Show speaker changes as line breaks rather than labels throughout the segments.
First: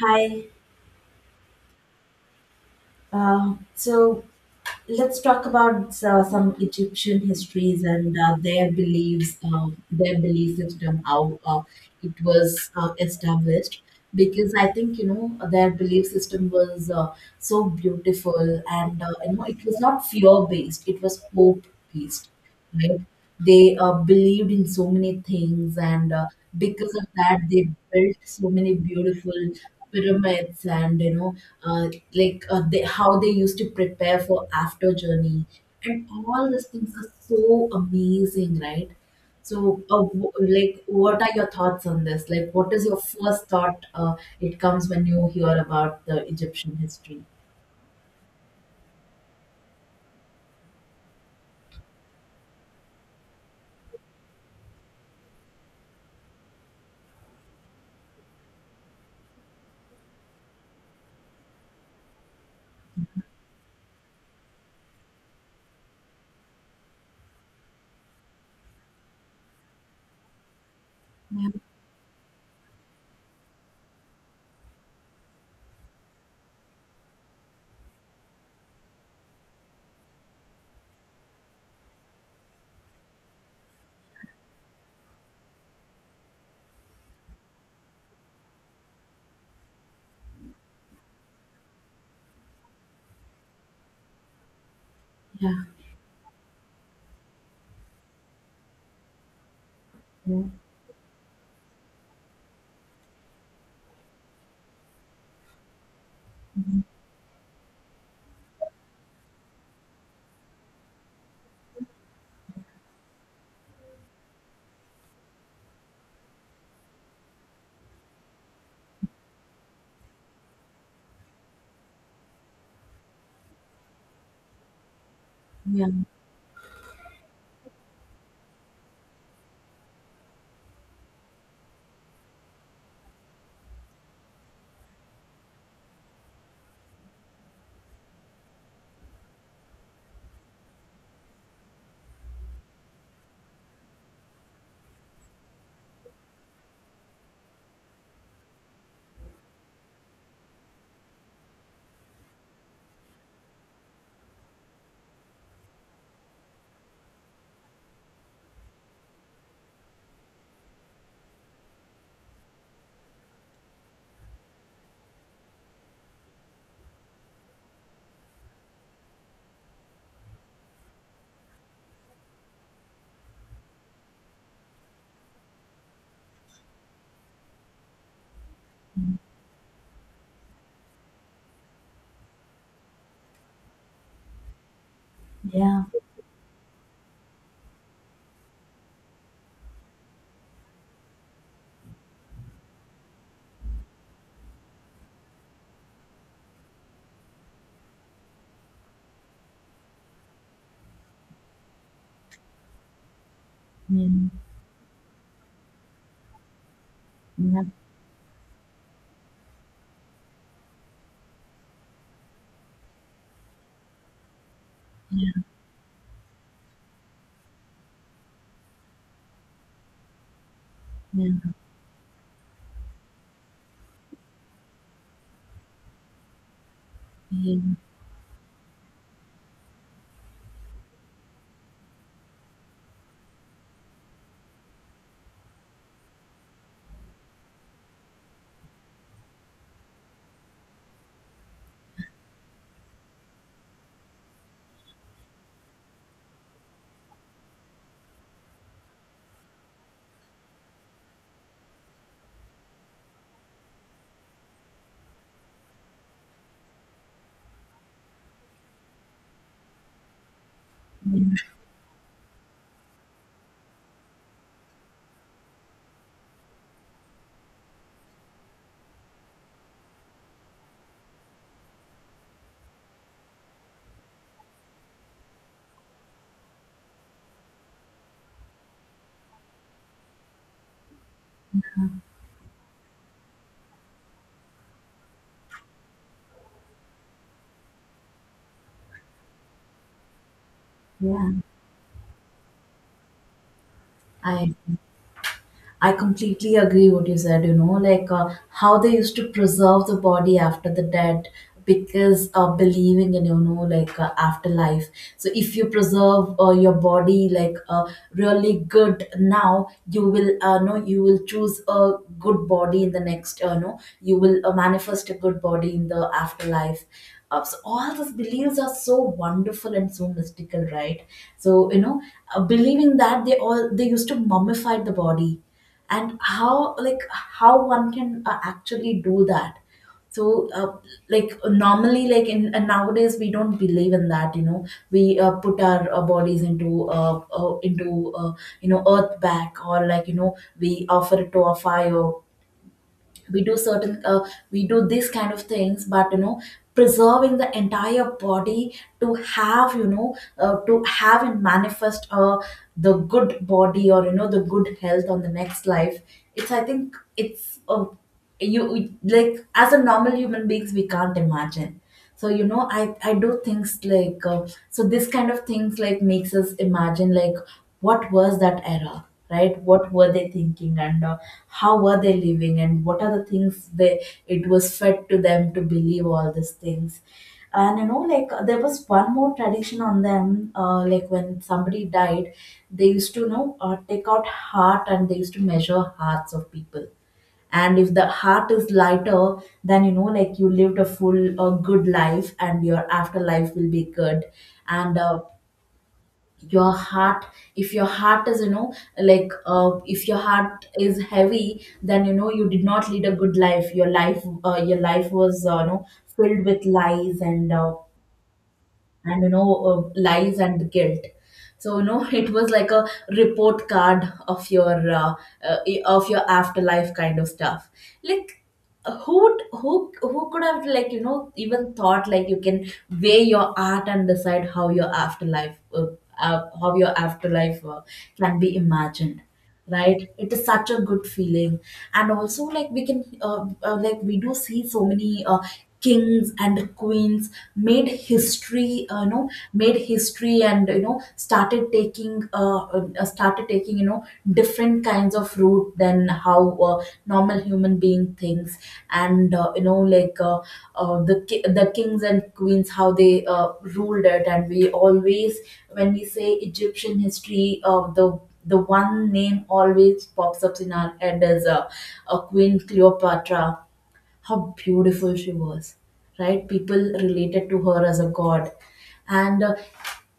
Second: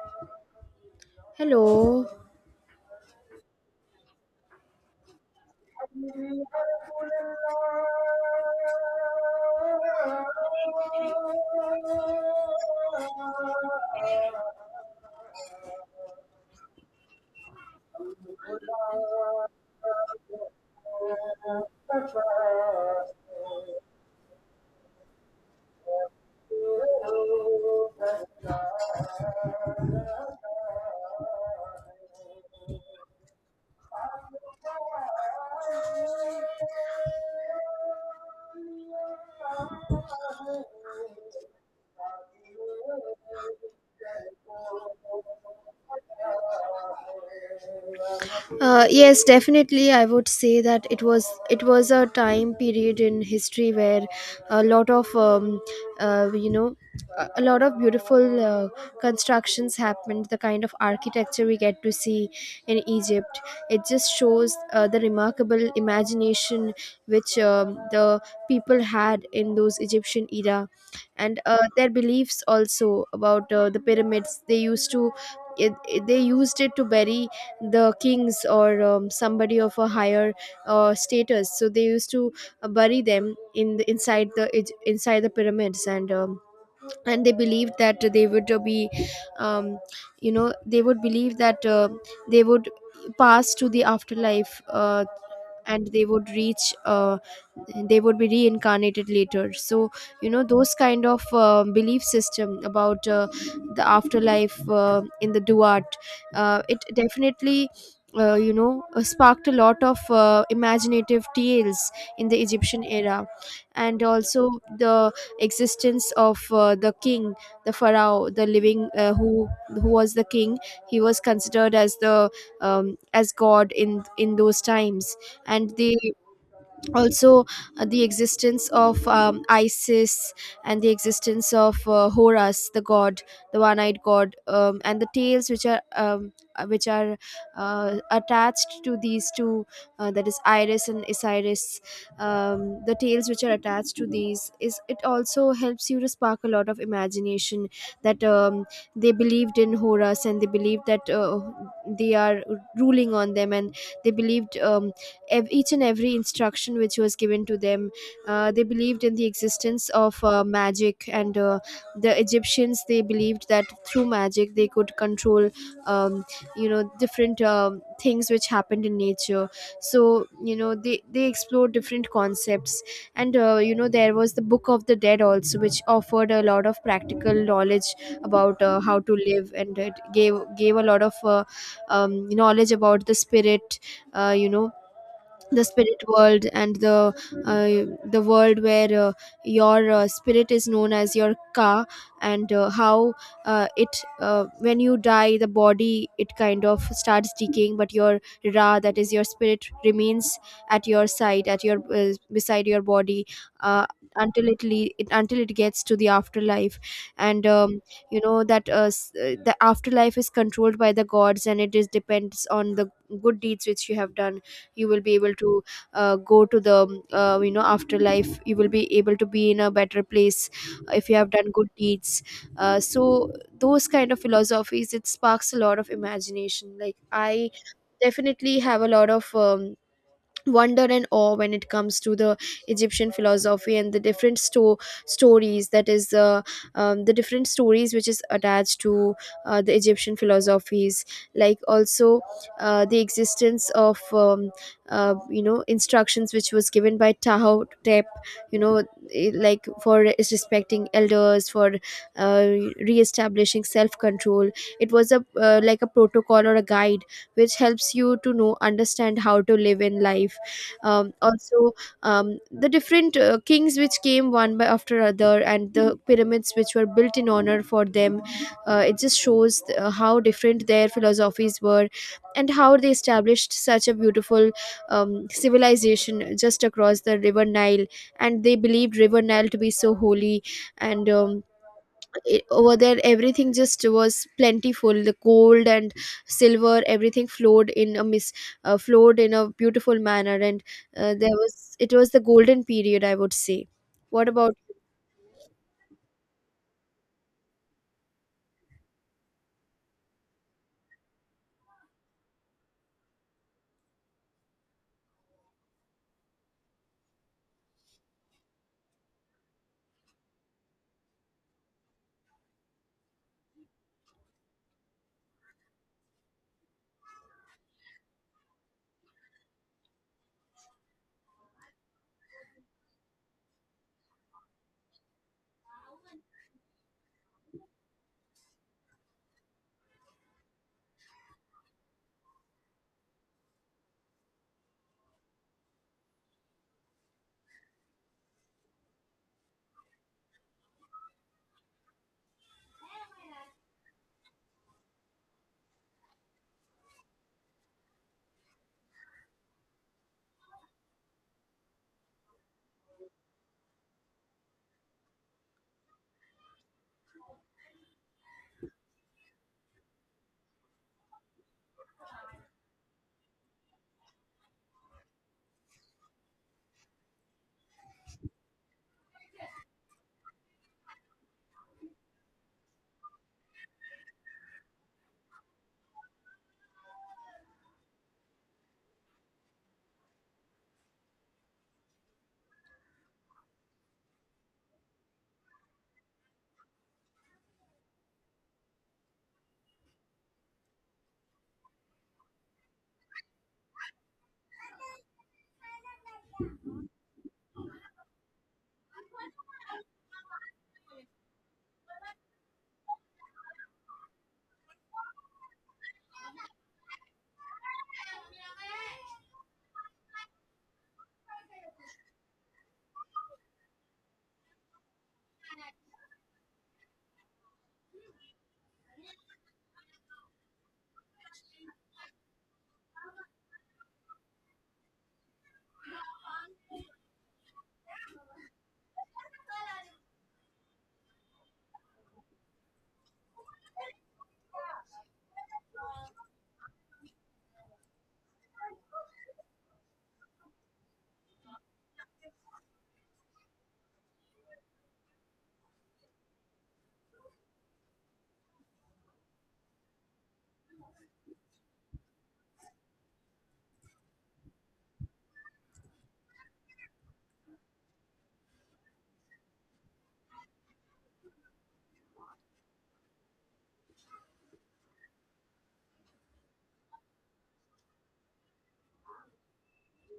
Hi.
Hello.
So let's talk about some Egyptian histories and their beliefs, their belief system, how it was established. Because I think you know their belief system was so beautiful, and you know it was not fear based; it was hope based, right? They believed in so many things, and because of that, they built so many beautiful pyramids, and uh, they, how they used to prepare for after journey, and all these things are so amazing, right? So, like, what are your thoughts on this? Like, what is your first thought? It comes when you hear about the Egyptian history.
Yes, definitely. I would say that it was a time period in history where a lot of uh, you know a lot of beautiful constructions happened. The kind of architecture we get to see in Egypt, it just shows the remarkable imagination which the people had in those Egyptian era, and
Yeah,
their beliefs also about the pyramids. They used to they used it to bury the kings or somebody of a higher status, so they used to bury them in the, inside the inside the pyramids, and they believed that they would be, um, they would believe that they would pass to the afterlife,
yeah,
and they would reach, they would be reincarnated later. So
yeah,
those kind of belief system about the afterlife, in the duat, it definitely sparked a lot of imaginative tales in the Egyptian era. And also the existence of the king, the pharaoh, the living, who was the king, he was considered as the as god in those times. And
yeah,
the also, the existence of Isis, and the existence of Horus the god, the one-eyed god, and the tales which are attached to these two, that is Iris and Osiris. The tales which are attached to these, is it also helps you to spark a lot of imagination, that they believed in Horus, and they believed that they are ruling on them, and they believed, each and every instruction which was given to them. They believed in the existence of magic, and the Egyptians, they believed that through magic they could control um, different things which happened in nature. So they explored different concepts, and there was the Book of the Dead also, which offered a lot of practical knowledge about how to live, and it gave a lot of knowledge about the spirit. Uh, you know the
yeah,
spirit world, and the world where your spirit is known as your ka. And how it when you die, the body, it kind of starts decaying, but your ra, that is your spirit, remains at your side, at your beside your body, uh,
yeah.
until it, le- it until it gets to the afterlife. And
Yeah.
that the afterlife is controlled by the gods, and it is depends on the good deeds which you have done. You will be able to go to the afterlife, you will be able to be in a better place if you
Yeah,
have done good deeds. So those kind of philosophies, it sparks a lot of imagination. Like I
in
definitely have a lot of wonder and awe when it comes to the Egyptian philosophy and the different stories, that is the different stories which is attached to the Egyptian philosophies. Like also the existence of instructions which was given by Taho Tep, you know like for is respecting elders, for uh, re-establishing self-control. It was a like a protocol or a guide which helps you to know, understand how to live in life. Also, the different kings which came one by after other, and the pyramids which were built in honor for them, it just shows how different their philosophies were, and how they established such a beautiful civilization just across the river Nile. And they believed river Nile to be so holy, and over there, everything just was plentiful, the gold and silver, everything flowed in a mis flowed in a beautiful manner. And there
winter,
was it was the golden period, I would say. What
I
about
I completely agree what you said, you know, like how they used to preserve the body after the dead because believing in, you know, like afterlife. So if you preserve your body like really good now, you will no you will choose a good body in the next, no, you will manifest a good body in the afterlife. So all these beliefs are so wonderful and so mystical, right? So, you know, believing that they all they used to mummify the body, and how like how one can actually do that. So like normally like in and nowadays we don't believe in that, you know, we put our bodies into you know, earth back, or like, you know, we offer it to a fire. We do certain we do these kind of things, but you know, preserving the entire body to have, you know, to have and manifest the good body, or you know, the good health on the next life. It's, I think it's you, like as a normal human beings, we can't imagine. So you know, I do things like so this kind of things like makes us imagine like what was that era, right? What were they thinking, and how were they living, and what are the things they, it was fed to them to believe all these things. And you know, like there was one more tradition on them. Like when somebody died, they used to, you know, take out heart, and they used to measure hearts of people. And if the heart is lighter, then you know, like you lived a full, a good life, and your afterlife will be good. And your heart, if your heart is you know, like if your heart is heavy, then you know, you did not lead a good life, your life your life was you know, filled with lies and you know, lies and guilt. So you know, it was like a report card uh, of your afterlife kind of stuff. Like, who would- who who could have like, you know, even thought like you can weigh your art and decide how your afterlife can be imagined, right? It is such a good feeling. And also like we can like we do see so many kings and queens made history, you know, made history, and you know, started taking started taking, you know, different kinds of route than how normal human being thinks. And you know like the kings and queens how they ruled it. And we always, when we say Egyptian history, the one name always pops up in our head is a Queen Cleopatra, how beautiful she was, right? People related to her as a god. And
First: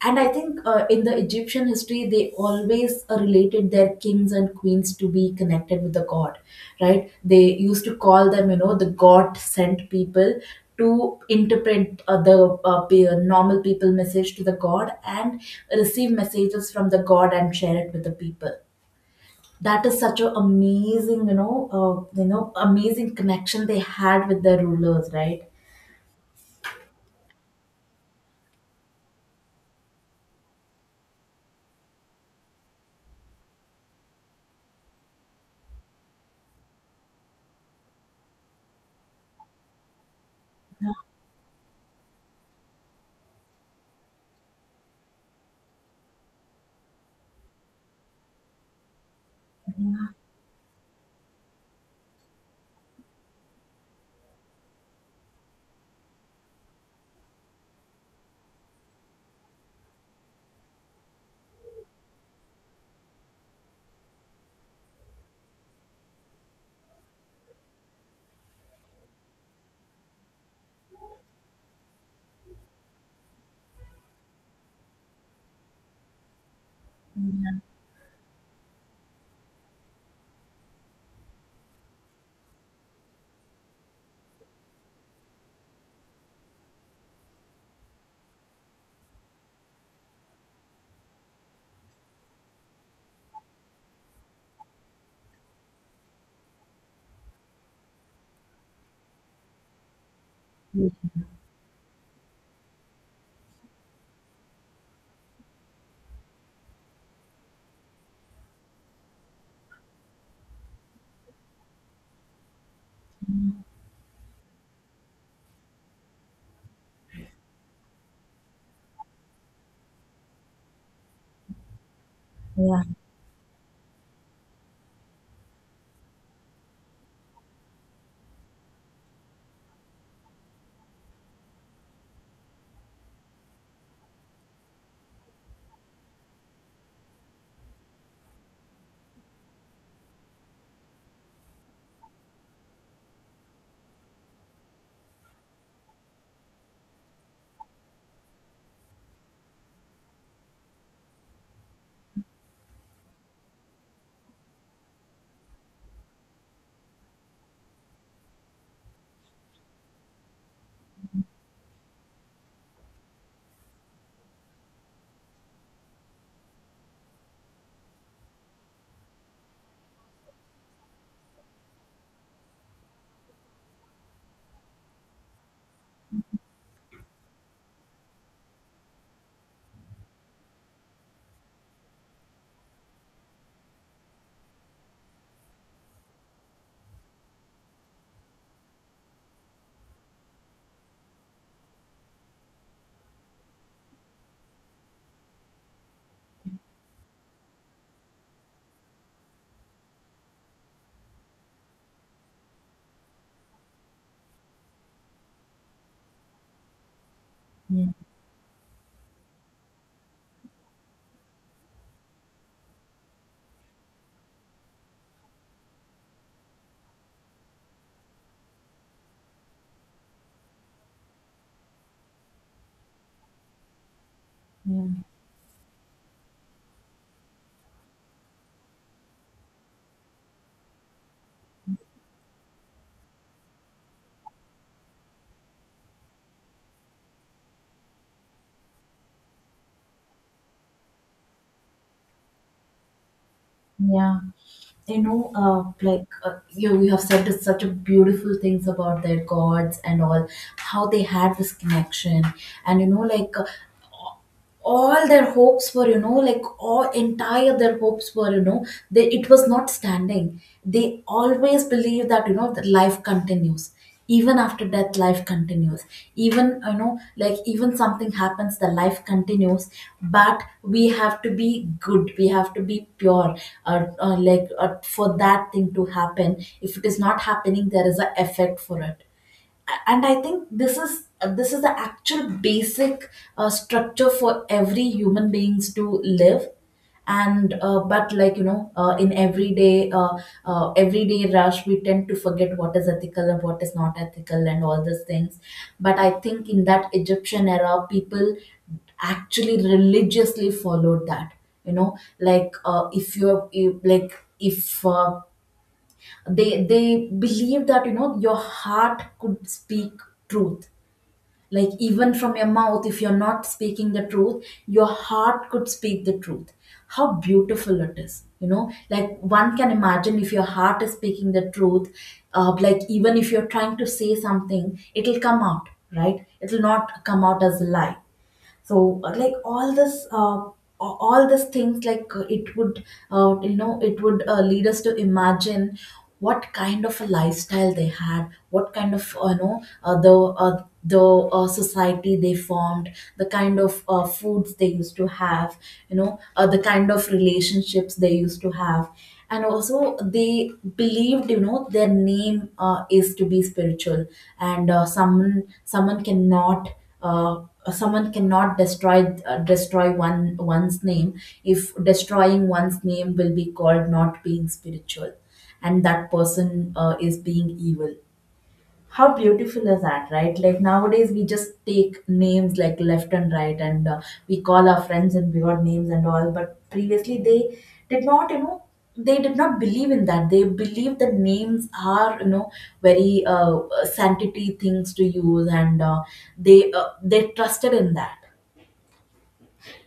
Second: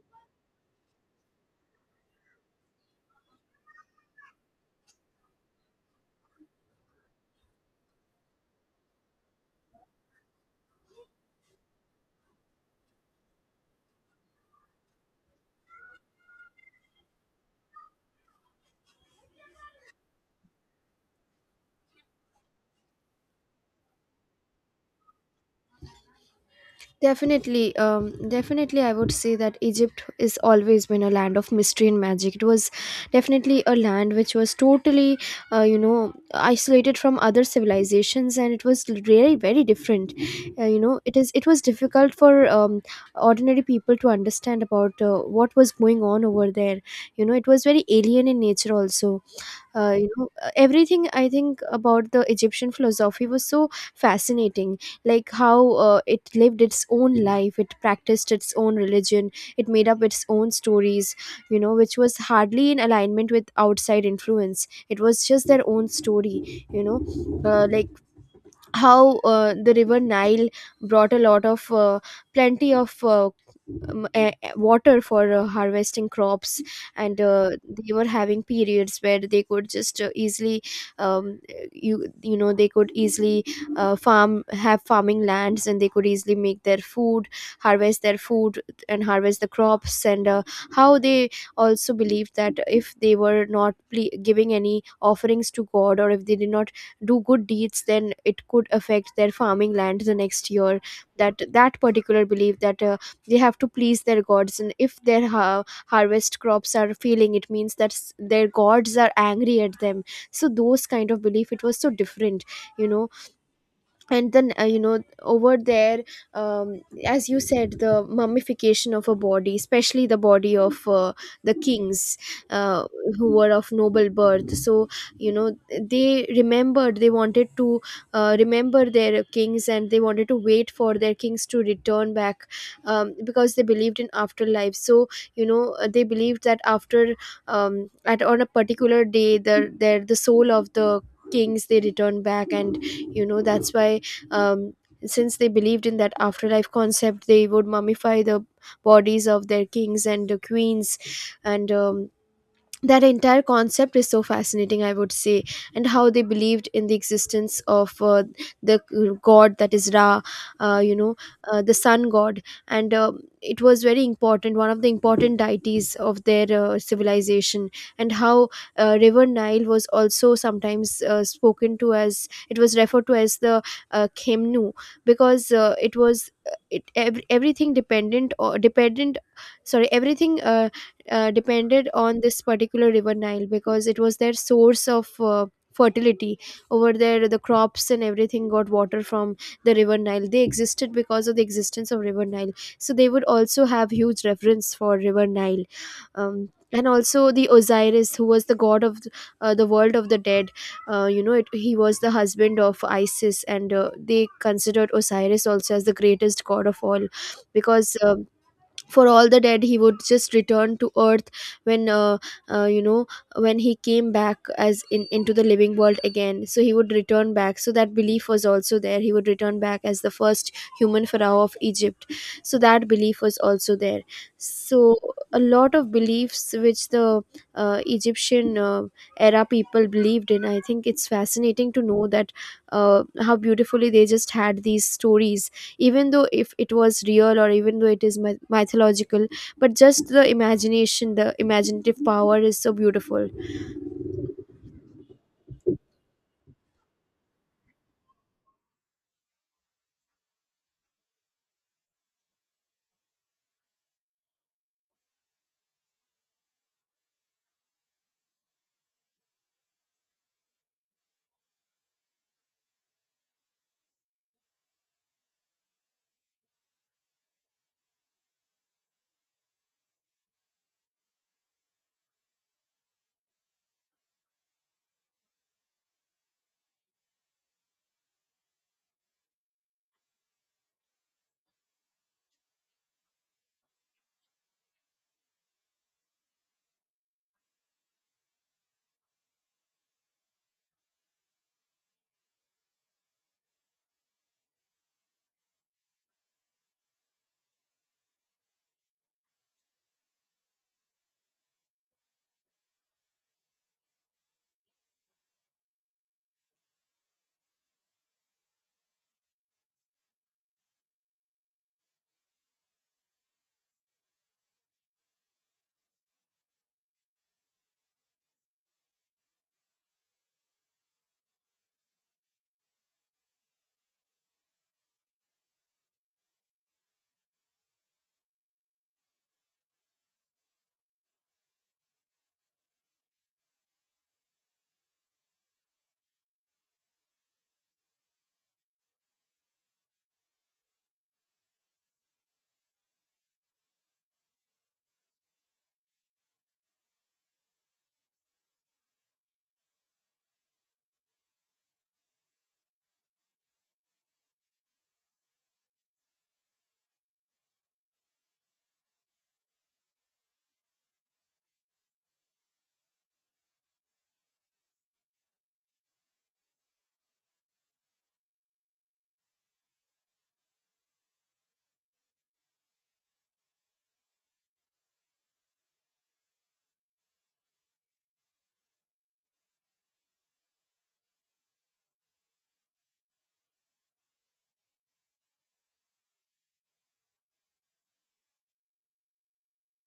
and I think in the Egyptian history, they always related their kings and queens to be connected with the god, right? They used to call them, you know, the god sent people to interpret normal people message to the god, and receive messages from the god and share it with the people. That is such an amazing, you know, you know, amazing connection they had with their rulers, right?
Definitely, definitely, I would say that Egypt is always been a land of mystery and magic. It was definitely a land which was totally isolated from other civilizations, and it was really very different. It was difficult for ordinary people to understand about what was going on over there. You know, it was very alien in nature also.
Yeah,
Everything, I think, about the Egyptian philosophy was so fascinating. Like how it lived its own life, it practiced its own religion, it made up its own stories, you know, which was hardly in alignment with outside influence. It was just their own story, you know. Like how The river Nile brought a lot of plenty of water for harvesting crops. And they were having periods where they could just easily um, they could easily farm, have farming lands, and they could easily make their food, harvest their food, and harvest the crops. And how they also believed that if they were not giving any offerings to god, or if they did not do good deeds, then it could affect their farming land the next year.
yeah,
That particular belief, that they have to please their gods, and if their harvest crops are failing, it means that their gods are angry at them. So those kind of belief, it was so different, you know. And then over there, as you said, the mummification of a body, especially the body of the kings, uh, who were of noble birth. So you know, they remembered, they wanted to remember their kings, and they wanted to wait for their kings to return back, because they believed in afterlife. So they believed that after, at on a particular day, the their the soul of the kings, they return back. And you know, that's why um, since they believed in that afterlife concept, they would mummify the bodies of their kings and the queens. And that entire concept is so fascinating, I would say. And how they believed in the existence of the god, that is Ra, uh, you know the sun god. And it was very important, one of the important deities of their civilization. And how river Nile was also sometimes spoken to as, it was referred to as the khemnu, because it was it ev- everything dependent or dependent, sorry, everything depended on this particular river Nile, because it was their source of fertility. Over there, the crops and everything got water from the river Nile. They existed because of the existence of river Nile, so they would also have huge reverence for river Nile. And also the Osiris, who was the god of the world of the dead. He was the husband of Isis, and they considered Osiris also as the greatest god of all,
yeah,
because for all the dead, he would just return to earth. When uh, you know when he came back as in into the living world again, so he would return back. So that belief was also there, he would return back as the first human pharaoh of Egypt. So that belief was also there.
yeah.
So a lot of beliefs which the Egyptian era people believed in, I think it's fascinating to know that how beautifully they just had these stories, even though if it was real, or even though it is mythological, but just the imagination, the imaginative power, is so beautiful.
Yeah. You know, you, you have said it's such a beautiful things about their gods and all, how they had this connection. And you know like all their hopes were, you know, like all entire their hopes were, you know, they, it was not standing, they always believe that you know that life continues, even after death life continues, even you know, like even something happens the life continues. But we have to be good, we have to be pure, for that thing to happen. If it is not happening, there is a effect for it. And I think this is the actual basic structure for every human beings to live. And but like you know, in everyday everyday rush, we tend to forget what is ethical and what is not ethical and all these things. But I think in that Egyptian era, people actually religiously followed that, you know. Like if you're you, like if uh, they believe that, you know, your heart could speak truth. Like even from your mouth if you're not speaking the truth, your heart could speak the truth. How beautiful it is, you know, like one can imagine if your heart is speaking the truth. Like even if you're trying to say something, it'll come out, right? It'll not come out as a lie. So all this all these things like it would it would lead us to imagine what kind of a lifestyle they had, what kind of the society they formed, the kind of foods they used to have, you know, the kind of relationships they used to have. And also they believed, you know, their name is to be spiritual. And someone cannot someone cannot destroy destroy one's name. If destroying one's name will be called not being spiritual, and that person is being evil. How beautiful is that, right? Like nowadays we just take names like left and right, and we call our friends and we got names and all. But previously they did not, you know, they did not believe in that. They believed that names are, you know, very sanctity things to use. And they trusted in that.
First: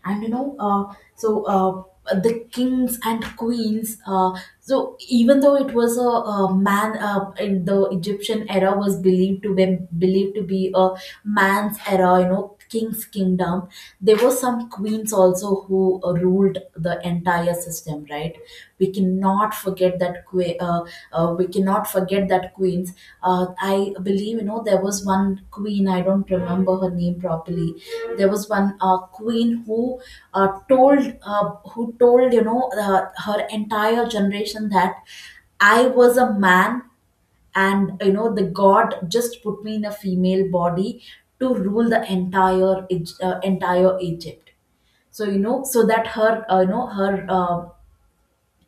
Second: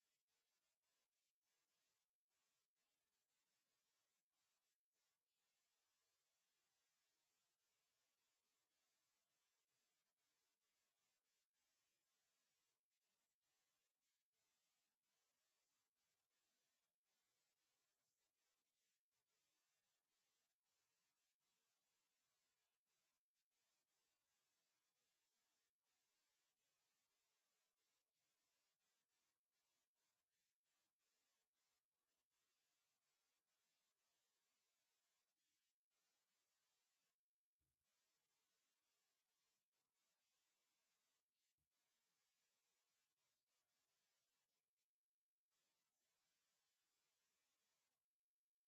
And you know, the kings and queens, so even though it was a man in the Egyptian era was believed to be a man's era, you know, king's kingdom, there were some queens also who ruled the entire system, right? We cannot forget that we cannot forget that queens. uh, I believe, you know, there was one queen, I don't remember her name properly. There was one queen who told who told, you know, her entire generation that I was a man, and you know, the God just put me in a female body to rule the entire entire Egypt. So you know, so that her you know her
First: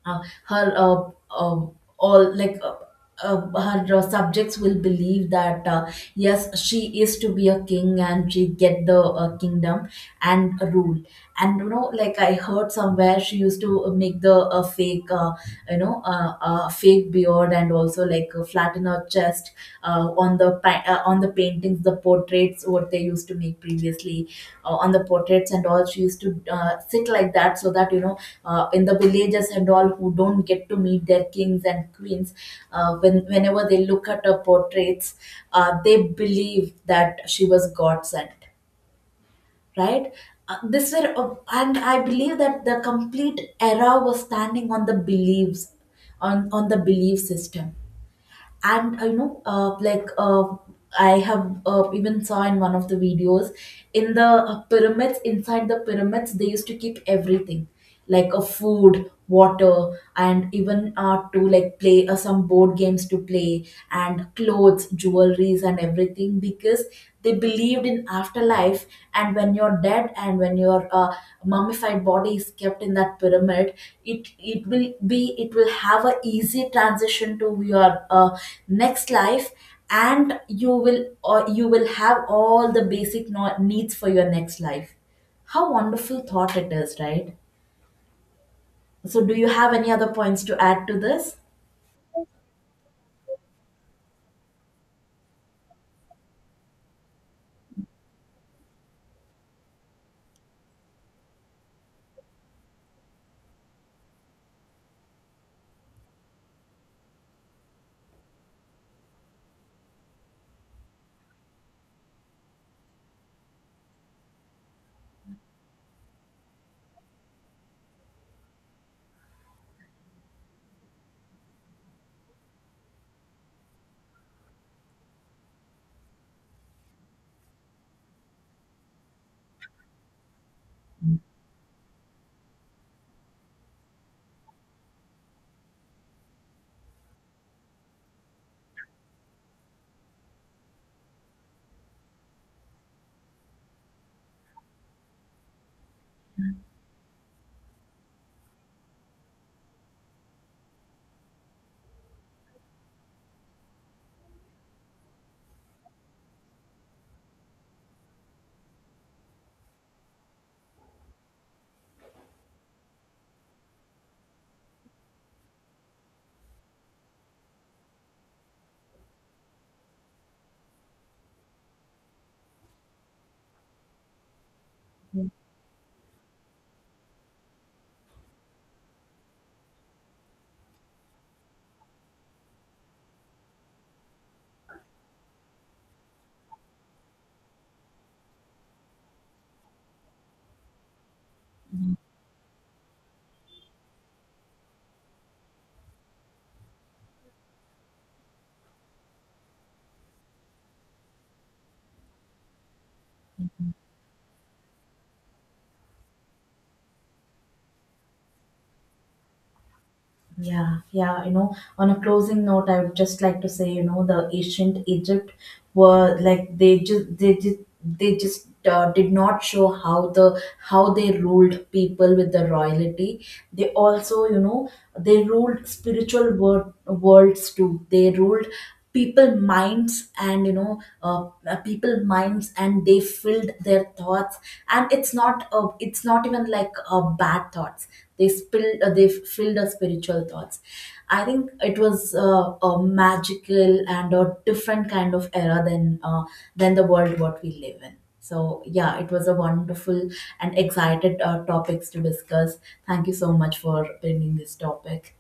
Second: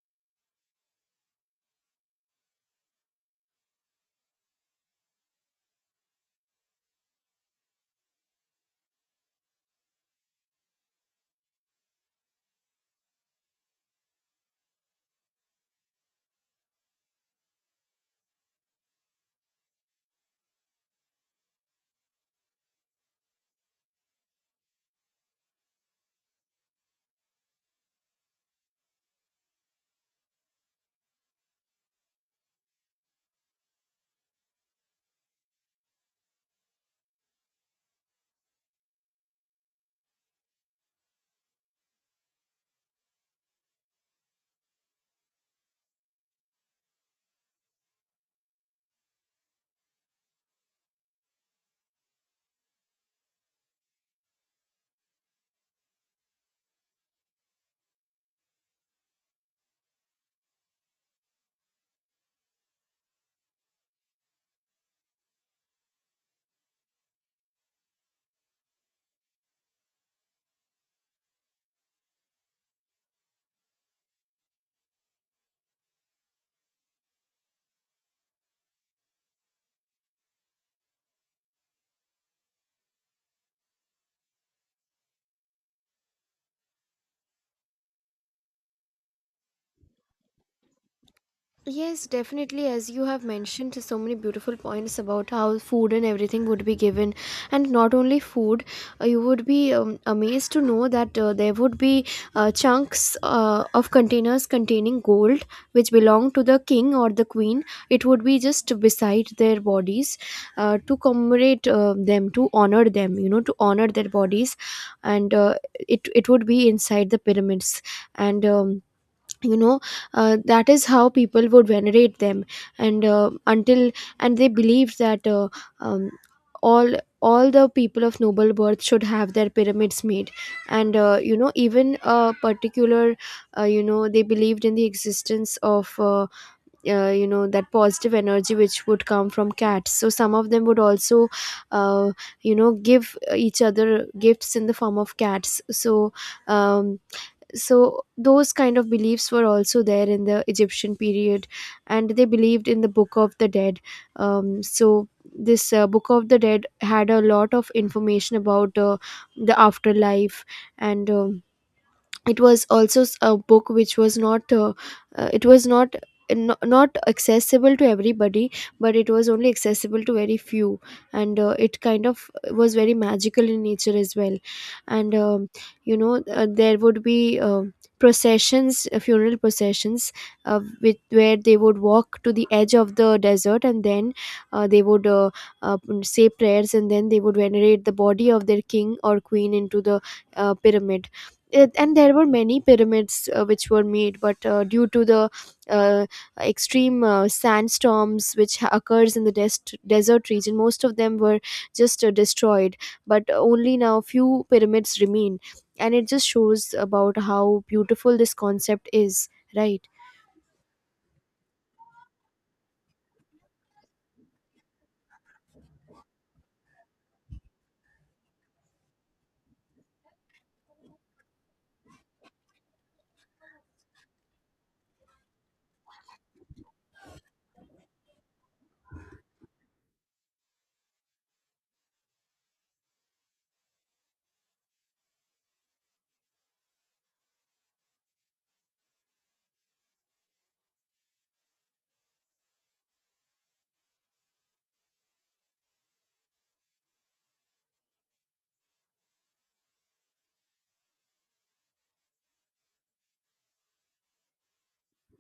uh, her uh, all like her subjects will believe that yes, she is to be a king and she get the kingdom and rule. And you know, like I heard somewhere she used to make the fake fake beard, and also like flatten her just on the paintings, the portraits, what they used to make previously on the portraits and all. She used to sit like that so that you know, in the villages and all who don't get to meet their kings and queens, whenever they look at her portraits, they believe that she was God sent, right? This were and I believe that the complete era was standing on the beliefs, on the belief system. And you know, I have even saw in one of the videos, in the pyramids, inside the pyramids they used to keep everything like a food, water, and even to like play some board games to play, and clothes, jewelries and everything, because they believed in afterlife. And when you're dead and when your mummified body is kept in that pyramid, it will be, it will have a easy transition to your uh, next life. And you will have all the basic needs for your next life. How wonderful thought it is, right? So do you have any other points to add to this?
Yes, definitely. As you have mentioned so many beautiful points about how food and everything would be given, and not only food, you would be amazed to know that there would be chunks of containers containing gold which belong to the king or the queen. It would be just beside their bodies to commemorate them, to honor them, you know, to honor their bodies, and it it would be inside the pyramids. And you know that is how people would venerate them. And until and they believed that um, all all the people of noble birth should have their pyramids made. And even a particular they believed in the existence of that positive energy which would come from cats. So some of them would also uh, give each other gifts in the form of cats. So um, so those kind of beliefs were also there in the Egyptian period. And they believed in the Book of the Dead. So this Book of the Dead had a lot of information about the afterlife. And it was also a book which was not it was not, not accessible to everybody, but it was only accessible to very few. And it kind of was very magical in nature as well. And there would be processions, funeral processions, with where they would walk to the edge of the desert, and then they would uh, say prayers, and then they would venerate the body of their king or queen into the pyramid. And there were many pyramids which were made, but due to the uh, extreme sandstorms which occurs in the desert region, most of them were just destroyed. But only now few pyramids remain. And it just shows about how beautiful this concept is, right?
Yeah, yeah, you know, on a closing note, I would just like to say, you know, the ancient Egypt were like, they just did not show how the how they ruled people with the royalty. They also, you know, they ruled worlds too. They ruled people minds, and you know, people minds, and they filled their thoughts. And it's not even like bad thoughts, they spilled they filled our spiritual thoughts. I think it was a magical and a different kind of era than the world what we live in. So yeah, it was a wonderful and excited topics to discuss. Thank you so much for bringing this topic.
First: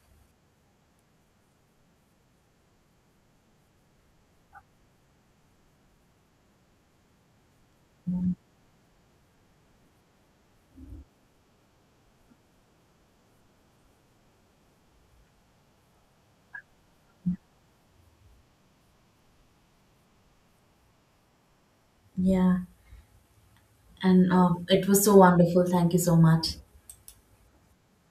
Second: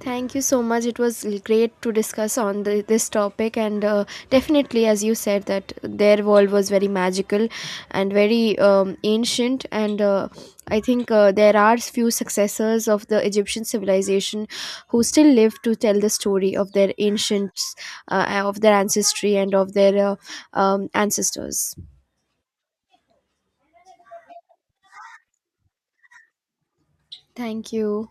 Thank you so much. It was great to discuss on the, this topic, and definitely, as you said, that their world was very magical and very ancient. And I think there are few successors of the Egyptian civilization who still live to tell the story of their ancients, of their ancestry, and of their ancestors.
Yeah, and it was so wonderful, thank you so much.
Thank you.